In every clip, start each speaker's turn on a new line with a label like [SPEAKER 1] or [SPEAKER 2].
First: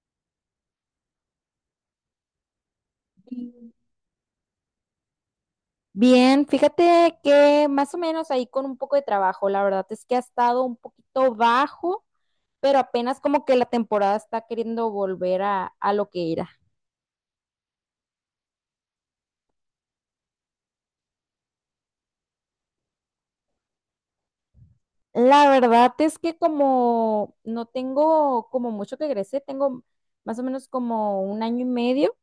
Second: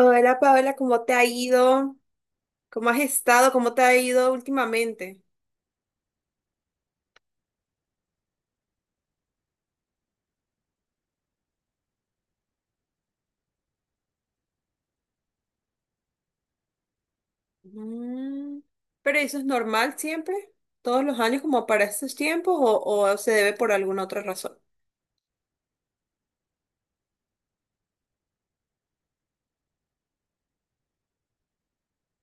[SPEAKER 1] Hola Paola, ¿cómo te ha ido? ¿Cómo has estado? ¿Cómo te ha ido últimamente?
[SPEAKER 2] Bien, fíjate que más o menos ahí con un poco de trabajo, la verdad es que ha estado un poquito bajo, pero apenas como que la temporada está queriendo volver a lo que era.
[SPEAKER 1] Mm, ¿pero eso es normal siempre? ¿Todos los años como para estos tiempos o, se debe por alguna otra razón?
[SPEAKER 2] La verdad es que como no tengo como mucho que egresé, tengo más o menos como un año y medio.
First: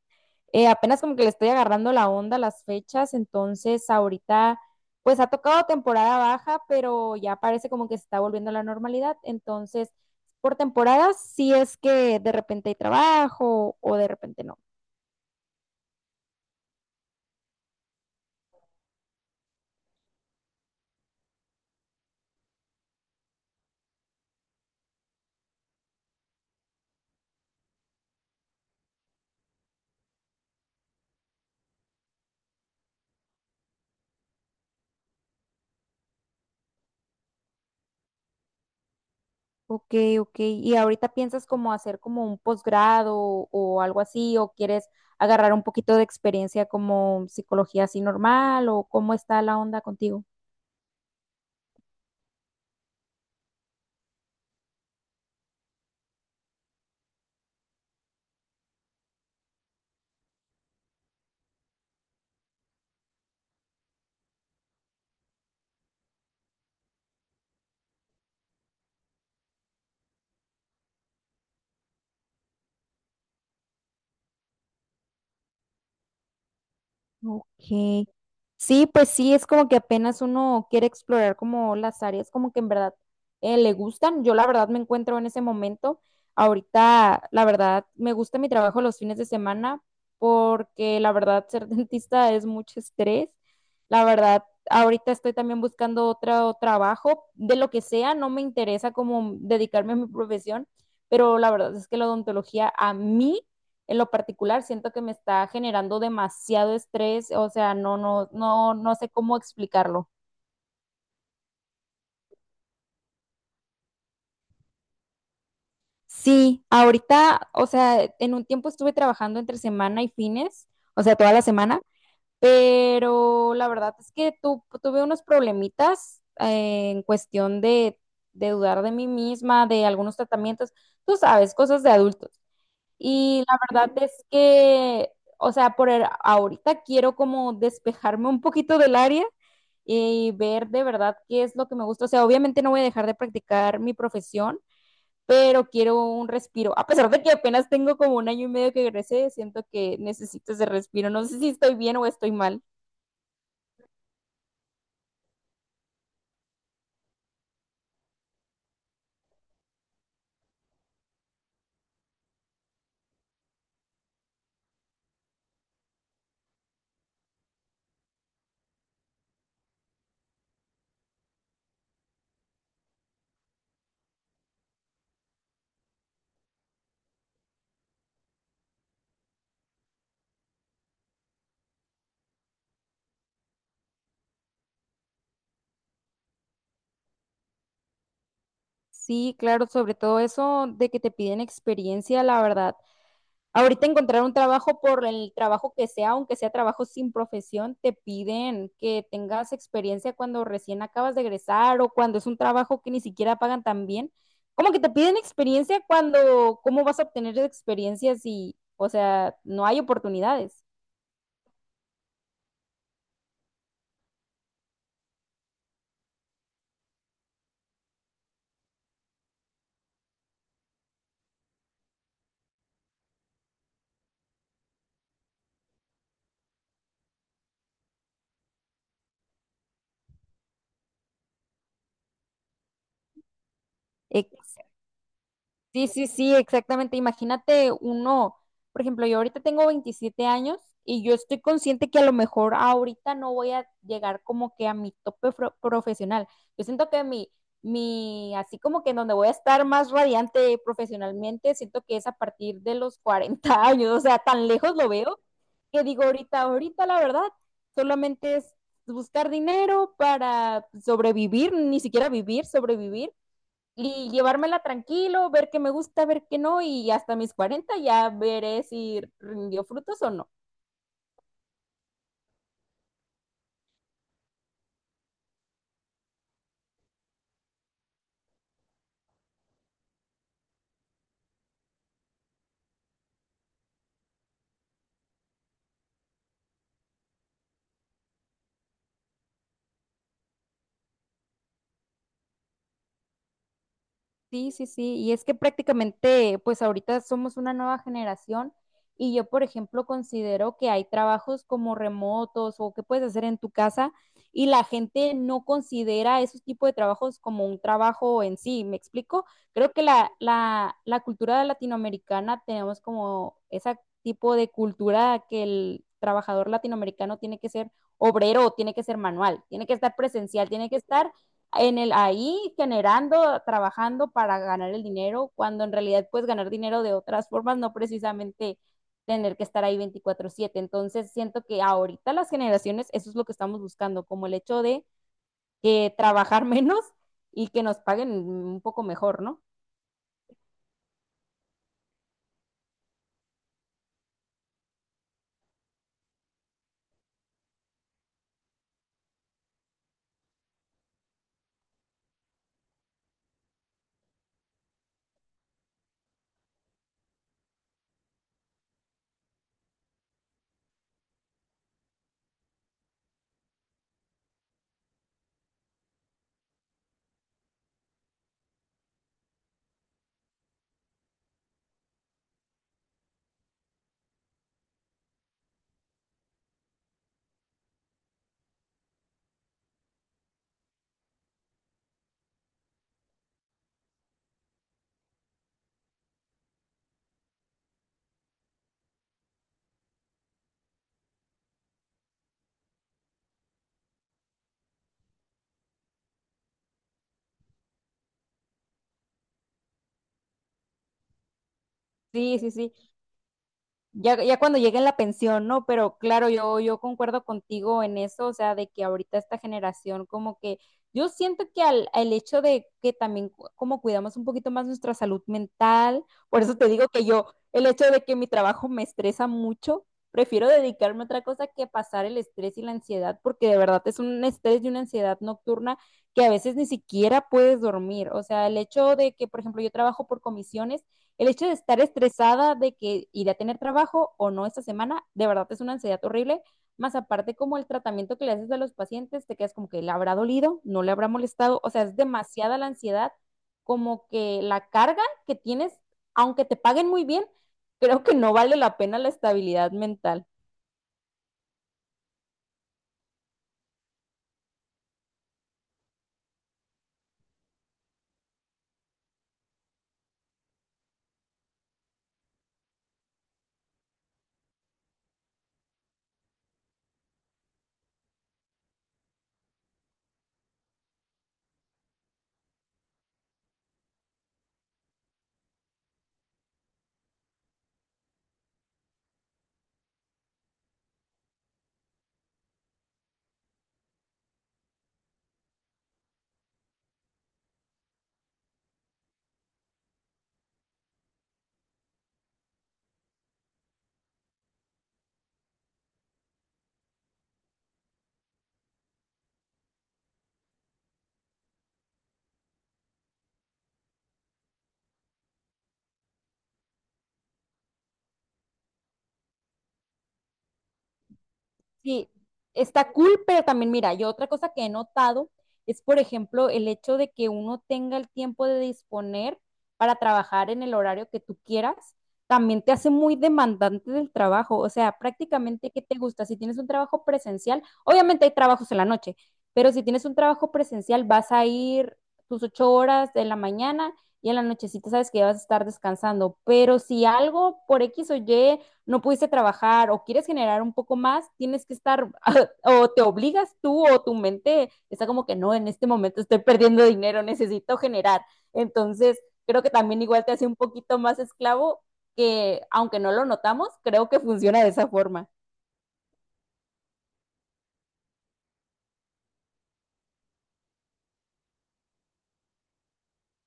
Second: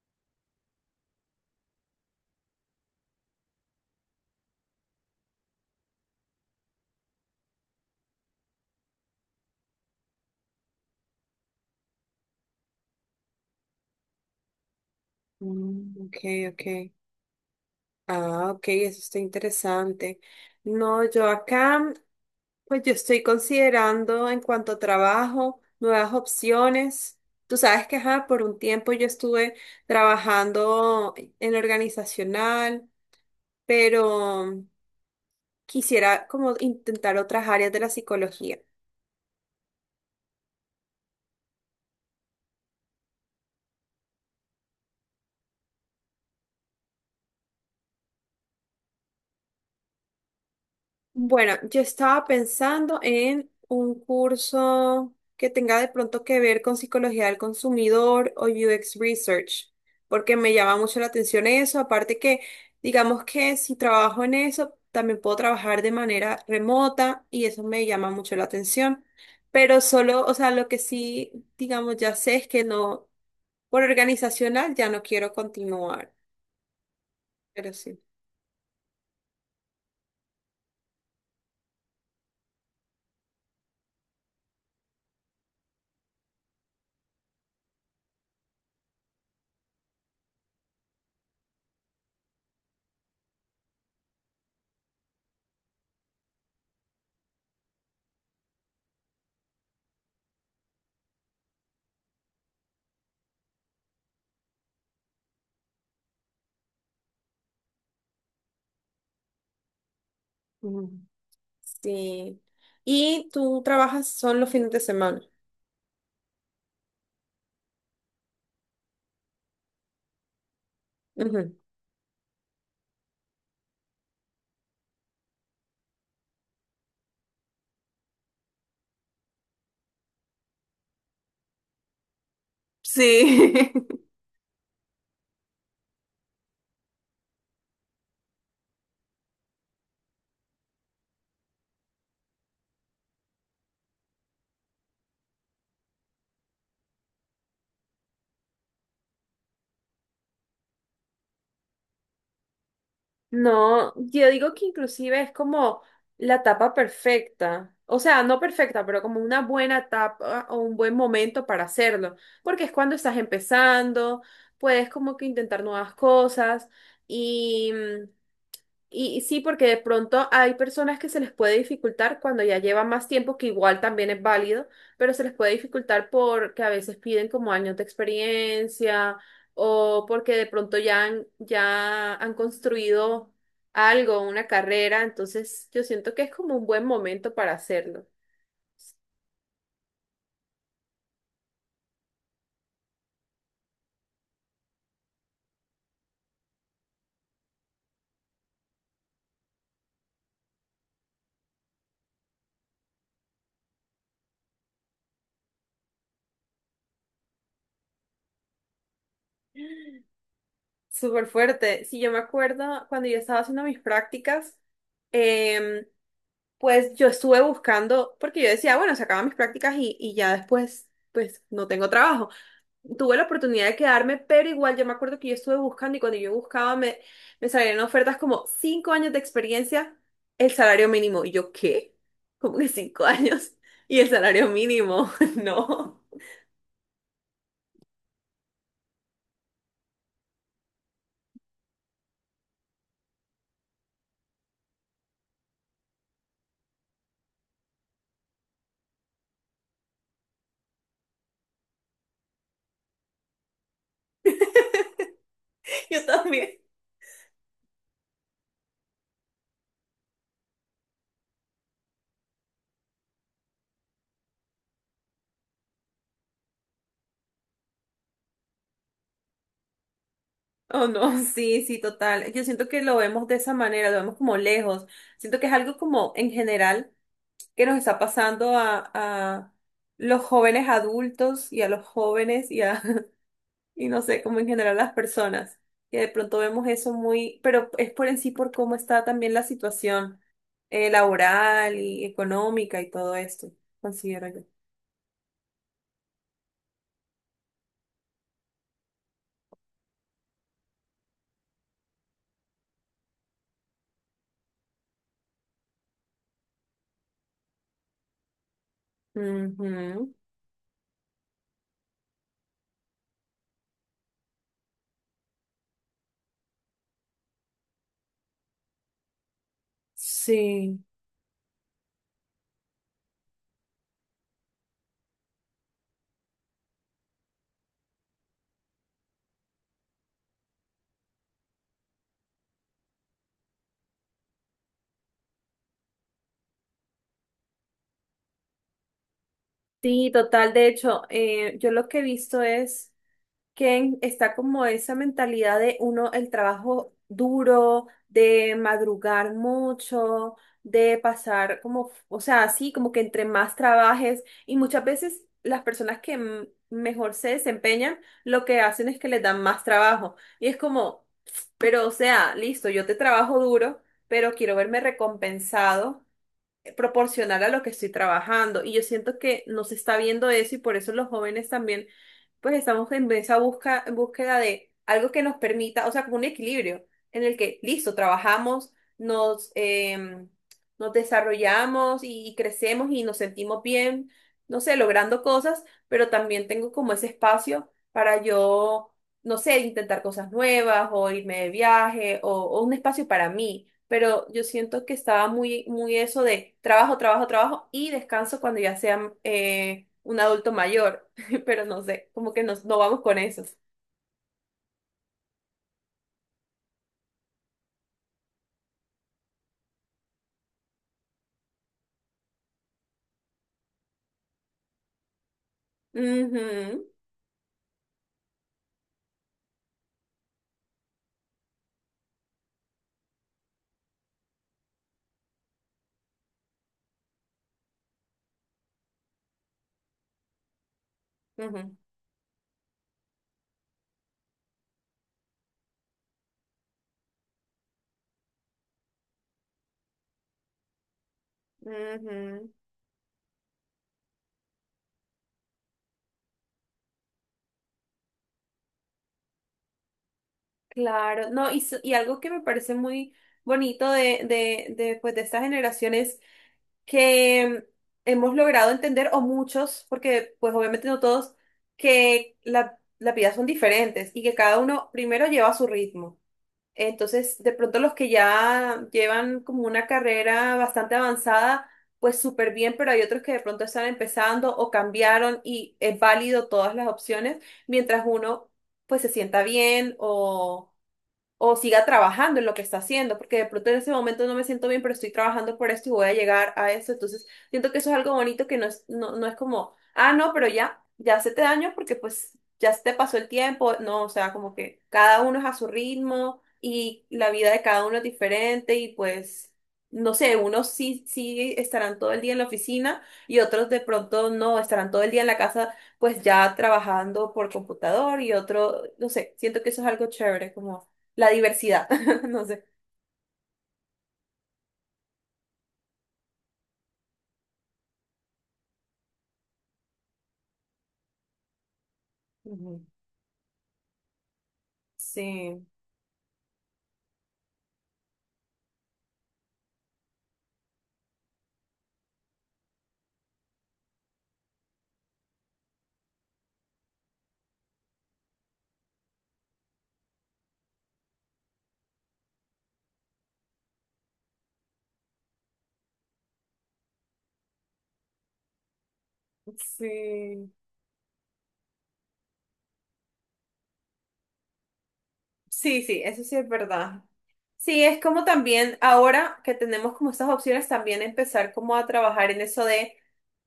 [SPEAKER 2] Apenas como que le estoy agarrando la onda a las fechas, entonces ahorita pues ha tocado temporada baja, pero ya parece como que se está volviendo a la normalidad, entonces por temporadas sí es que de repente hay trabajo o de repente no.
[SPEAKER 1] Mm, ok, ok. Ah, ok, eso está interesante. No, yo acá, pues yo estoy considerando en cuanto a trabajo, nuevas opciones. Tú sabes que, ajá, por un tiempo yo estuve trabajando en organizacional, pero quisiera como intentar otras áreas de la psicología.
[SPEAKER 2] Ok, ok. ¿Y ahorita piensas como hacer como un posgrado o algo así o quieres agarrar un poquito de experiencia como psicología así normal o cómo está la onda contigo?
[SPEAKER 1] Bueno, yo estaba pensando en un curso que tenga de pronto que ver con psicología del consumidor o UX Research, porque me llama mucho la atención eso. Aparte que, digamos que si trabajo en eso, también puedo trabajar de manera remota y eso me llama mucho la atención. Pero solo, o sea, lo que sí, digamos, ya sé es que no, por organizacional ya no quiero continuar, pero sí.
[SPEAKER 2] Ok. Sí, pues sí, es como que apenas uno quiere explorar como las áreas como que en verdad le gustan. Yo la verdad me encuentro en ese momento. Ahorita, la verdad, me gusta mi trabajo los fines de semana porque la verdad ser dentista es mucho estrés. La verdad, ahorita estoy también buscando otro trabajo de lo que sea. No me interesa como dedicarme a mi profesión, pero la verdad es que la odontología a mí en lo particular siento que me está generando demasiado estrés, o sea, no, no, no, no sé cómo explicarlo.
[SPEAKER 1] Sí. Y tú trabajas son los fines de semana.
[SPEAKER 2] Sí, ahorita, o sea, en un tiempo estuve trabajando entre semana y fines, o sea, toda la
[SPEAKER 1] Ujú.
[SPEAKER 2] semana, pero la verdad es que tuve unos problemitas en cuestión de dudar de mí misma, de algunos tratamientos, tú sabes, cosas de adultos. Y la
[SPEAKER 1] Sí.
[SPEAKER 2] verdad, Ujú, es que, o sea, ahorita quiero como despejarme un poquito del área y ver de verdad qué es lo que me gusta. O sea, obviamente no voy a dejar de practicar mi profesión, pero quiero un respiro. A pesar de que apenas tengo como un año y medio que egresé, siento que necesito ese respiro. No sé si estoy bien o estoy mal.
[SPEAKER 1] No, yo digo que inclusive es como la tapa perfecta. O sea, no perfecta, pero como una buena tapa o un buen momento para hacerlo. Porque es cuando estás empezando, puedes como que intentar nuevas cosas. Y y sí, porque de pronto hay personas que se les puede dificultar cuando ya llevan más tiempo, que igual también es válido, pero se les puede dificultar porque a veces piden como años de experiencia o porque de pronto ya han construido algo, una carrera, entonces yo siento que es como un buen momento para hacerlo.
[SPEAKER 2] Sí, claro, sobre todo eso de que te piden experiencia, la verdad, ahorita encontrar un trabajo por el trabajo que sea, aunque sea trabajo sin profesión, te piden que tengas experiencia cuando recién acabas de egresar o cuando es un trabajo que ni siquiera pagan tan bien. Como que te piden experiencia cuando, ¿cómo vas a obtener experiencias si, o sea, no hay oportunidades?
[SPEAKER 1] Súper fuerte. Sí, yo me acuerdo cuando yo estaba haciendo mis prácticas, em, pues yo estuve buscando, porque yo decía, bueno, se acaban mis prácticas y ya después, pues no tengo trabajo. Tuve la oportunidad de quedarme, pero igual yo me acuerdo que yo estuve buscando y cuando yo buscaba me salían ofertas como cinco años de experiencia, el salario mínimo. Y yo, ¿qué? ¿Cómo que cinco años? Y el salario
[SPEAKER 2] Ex-
[SPEAKER 1] mínimo,
[SPEAKER 2] Sí,
[SPEAKER 1] no.
[SPEAKER 2] sí, sí, exactamente. Imagínate uno, por ejemplo, yo ahorita tengo 27 años y yo estoy consciente que a lo mejor ahorita no voy a llegar como que a mi tope profesional. Yo siento que mi, así como que en donde voy a estar más radiante profesionalmente, siento que es a partir de los 40 años, o sea, tan lejos lo veo que digo
[SPEAKER 1] Yo
[SPEAKER 2] ahorita,
[SPEAKER 1] también.
[SPEAKER 2] ahorita la verdad, solamente es buscar dinero para sobrevivir, ni siquiera vivir, sobrevivir y llevármela tranquilo, ver qué me gusta, ver qué no, y hasta mis 40 ya veré si rindió frutos o no.
[SPEAKER 1] Oh, no, sí, sí, total. Yo siento que lo vemos de esa manera, lo vemos como lejos. Siento que es algo como en general que nos está pasando a los jóvenes adultos y a los jóvenes y a, y no sé, como en general las personas, que de pronto vemos eso muy, pero es por en sí por cómo está también la situación laboral y económica y todo esto, considero yo.
[SPEAKER 2] Sí, sí, sí, y es que prácticamente, pues ahorita somos una nueva generación y yo, por ejemplo, considero que hay trabajos como remotos o que puedes hacer en tu casa y la gente no considera esos tipos de trabajos como un trabajo en sí, ¿me explico? Creo que la,
[SPEAKER 1] Ujú.
[SPEAKER 2] la, la cultura latinoamericana tenemos como ese tipo de cultura que el trabajador latinoamericano tiene que ser obrero, tiene que ser manual, tiene que estar presencial, tiene que
[SPEAKER 1] Sí,
[SPEAKER 2] estar en el ahí generando, trabajando para ganar el dinero, cuando en realidad puedes ganar dinero de otras formas, no precisamente tener que estar ahí 24/7. Entonces, siento que ahorita las generaciones, eso es lo que estamos buscando, como el hecho de que trabajar menos y que nos paguen un poco mejor, ¿no?
[SPEAKER 1] sí, total. De hecho, yo lo que he visto es... que está como esa mentalidad de uno, el trabajo duro, de madrugar mucho, de pasar como, o sea, así como que entre más trabajes y muchas veces las personas que mejor se desempeñan, lo que hacen es que les dan más trabajo. Y es como, pero o sea, listo, yo te trabajo duro, pero quiero verme recompensado proporcional a lo que estoy trabajando. Y yo siento que no se está viendo eso y por eso los jóvenes también, pues estamos en esa busca, en búsqueda de algo que nos permita, o sea, como un equilibrio en el que, listo, trabajamos, nos, em, nos desarrollamos y crecemos y nos sentimos bien, no sé, logrando cosas, pero también tengo como ese espacio para yo, no sé, intentar cosas nuevas o irme de viaje o un espacio para mí, pero yo siento que estaba muy, muy eso de trabajo, trabajo, trabajo y descanso cuando ya sea un adulto mayor, pero no sé, como
[SPEAKER 2] Sí,
[SPEAKER 1] que
[SPEAKER 2] sí,
[SPEAKER 1] nos,
[SPEAKER 2] sí.
[SPEAKER 1] no vamos con esos.
[SPEAKER 2] Ya, ya cuando llegue la pensión, ¿no? Pero claro, yo concuerdo contigo en eso, o sea, de que ahorita esta generación como que yo siento que al hecho de que también como cuidamos un poquito más nuestra salud mental, por eso te
[SPEAKER 1] Ujú,
[SPEAKER 2] digo que yo, el hecho de que mi trabajo me estresa mucho, prefiero dedicarme a otra cosa que pasar el estrés y la ansiedad, porque de verdad es un estrés y una ansiedad nocturna que a veces ni siquiera puedes dormir, o sea, el hecho de que, por ejemplo, yo trabajo por comisiones, el hecho de
[SPEAKER 1] ujú,
[SPEAKER 2] estar estresada de que iré a tener trabajo o no esta semana, de verdad es una ansiedad horrible. Más aparte, como el tratamiento que le haces a los pacientes, te quedas como que le habrá dolido, no le habrá molestado. O sea, es
[SPEAKER 1] ujú.
[SPEAKER 2] demasiada la ansiedad, como que la carga que tienes, aunque te paguen muy bien, creo que no vale la pena la estabilidad mental.
[SPEAKER 1] Claro, no, y, y algo que me parece muy bonito pues, de estas generaciones que hemos logrado entender, o muchos, porque pues obviamente no todos, que la vida son diferentes y que cada uno primero lleva su ritmo. Entonces, de pronto los que ya llevan como una carrera bastante avanzada, pues súper bien, pero hay otros que de pronto están empezando o cambiaron y es válido todas las opciones, mientras uno pues se sienta bien o siga trabajando en lo que está haciendo, porque de pronto en ese momento no me siento bien, pero estoy trabajando por esto y voy a llegar a eso. Entonces, siento que eso es algo bonito que no es, no, no es como, ah, no, pero ya, ya se te daño porque pues ya se te pasó el tiempo. No, o sea, como que cada uno es a su ritmo y la vida de cada uno es diferente y pues... No sé, unos sí, sí estarán todo el día en la oficina y otros de pronto no, estarán todo el día en la casa pues ya trabajando por computador y otro, no sé, siento que eso es algo chévere, como la diversidad,
[SPEAKER 2] Sí,
[SPEAKER 1] no sé.
[SPEAKER 2] está cool, pero también mira, yo otra cosa que he notado es, por ejemplo, el hecho de que uno tenga el tiempo de disponer para trabajar en el horario que tú quieras, también te
[SPEAKER 1] Ujú.
[SPEAKER 2] hace muy demandante del trabajo. O sea,
[SPEAKER 1] Sí,
[SPEAKER 2] prácticamente, ¿qué te gusta? Si tienes un trabajo presencial, obviamente hay trabajos en la noche, pero si tienes un trabajo presencial, vas a ir tus 8 horas de la mañana y en la nochecita sabes que ya vas a estar descansando. Pero si algo por X o Y no pudiste trabajar o quieres generar un poco más, tienes que estar o te obligas tú o tu mente está como que no, en este momento estoy perdiendo dinero, necesito generar. Entonces, creo que también igual te hace
[SPEAKER 1] sí,
[SPEAKER 2] un poquito más esclavo que aunque no lo notamos, creo que funciona de esa forma.
[SPEAKER 1] sí, sí, eso sí es verdad. Sí, es como también ahora que tenemos como estas opciones, también empezar como a trabajar en eso de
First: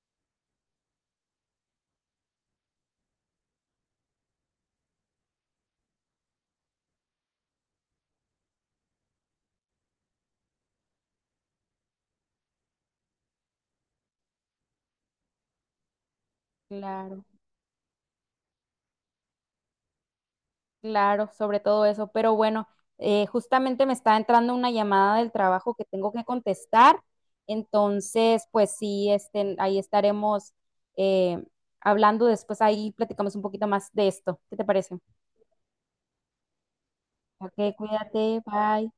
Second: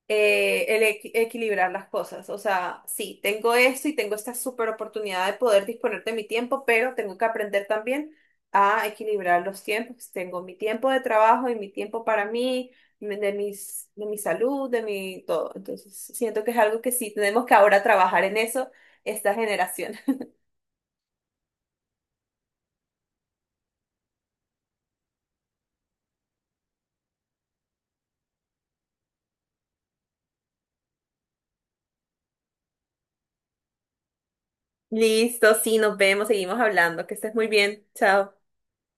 [SPEAKER 1] el equilibrar las cosas. O sea, sí, tengo esto y tengo esta super oportunidad de poder disponer de mi tiempo, pero tengo que aprender también a equilibrar los tiempos. Tengo mi tiempo de trabajo y mi tiempo para mí, de mi salud, de mi todo. Entonces, siento que es algo que sí
[SPEAKER 2] Claro.
[SPEAKER 1] tenemos que ahora trabajar en eso, esta generación.
[SPEAKER 2] Claro, sobre todo eso. Pero bueno, justamente me está entrando una llamada del trabajo que tengo que contestar. Entonces, pues sí, este, ahí estaremos eh, hablando después. Ahí platicamos un poquito más de esto. ¿Qué te parece?
[SPEAKER 1] Listo, sí, nos vemos, seguimos hablando. Que estés muy
[SPEAKER 2] Ok,
[SPEAKER 1] bien. Chao.
[SPEAKER 2] cuídate, bye.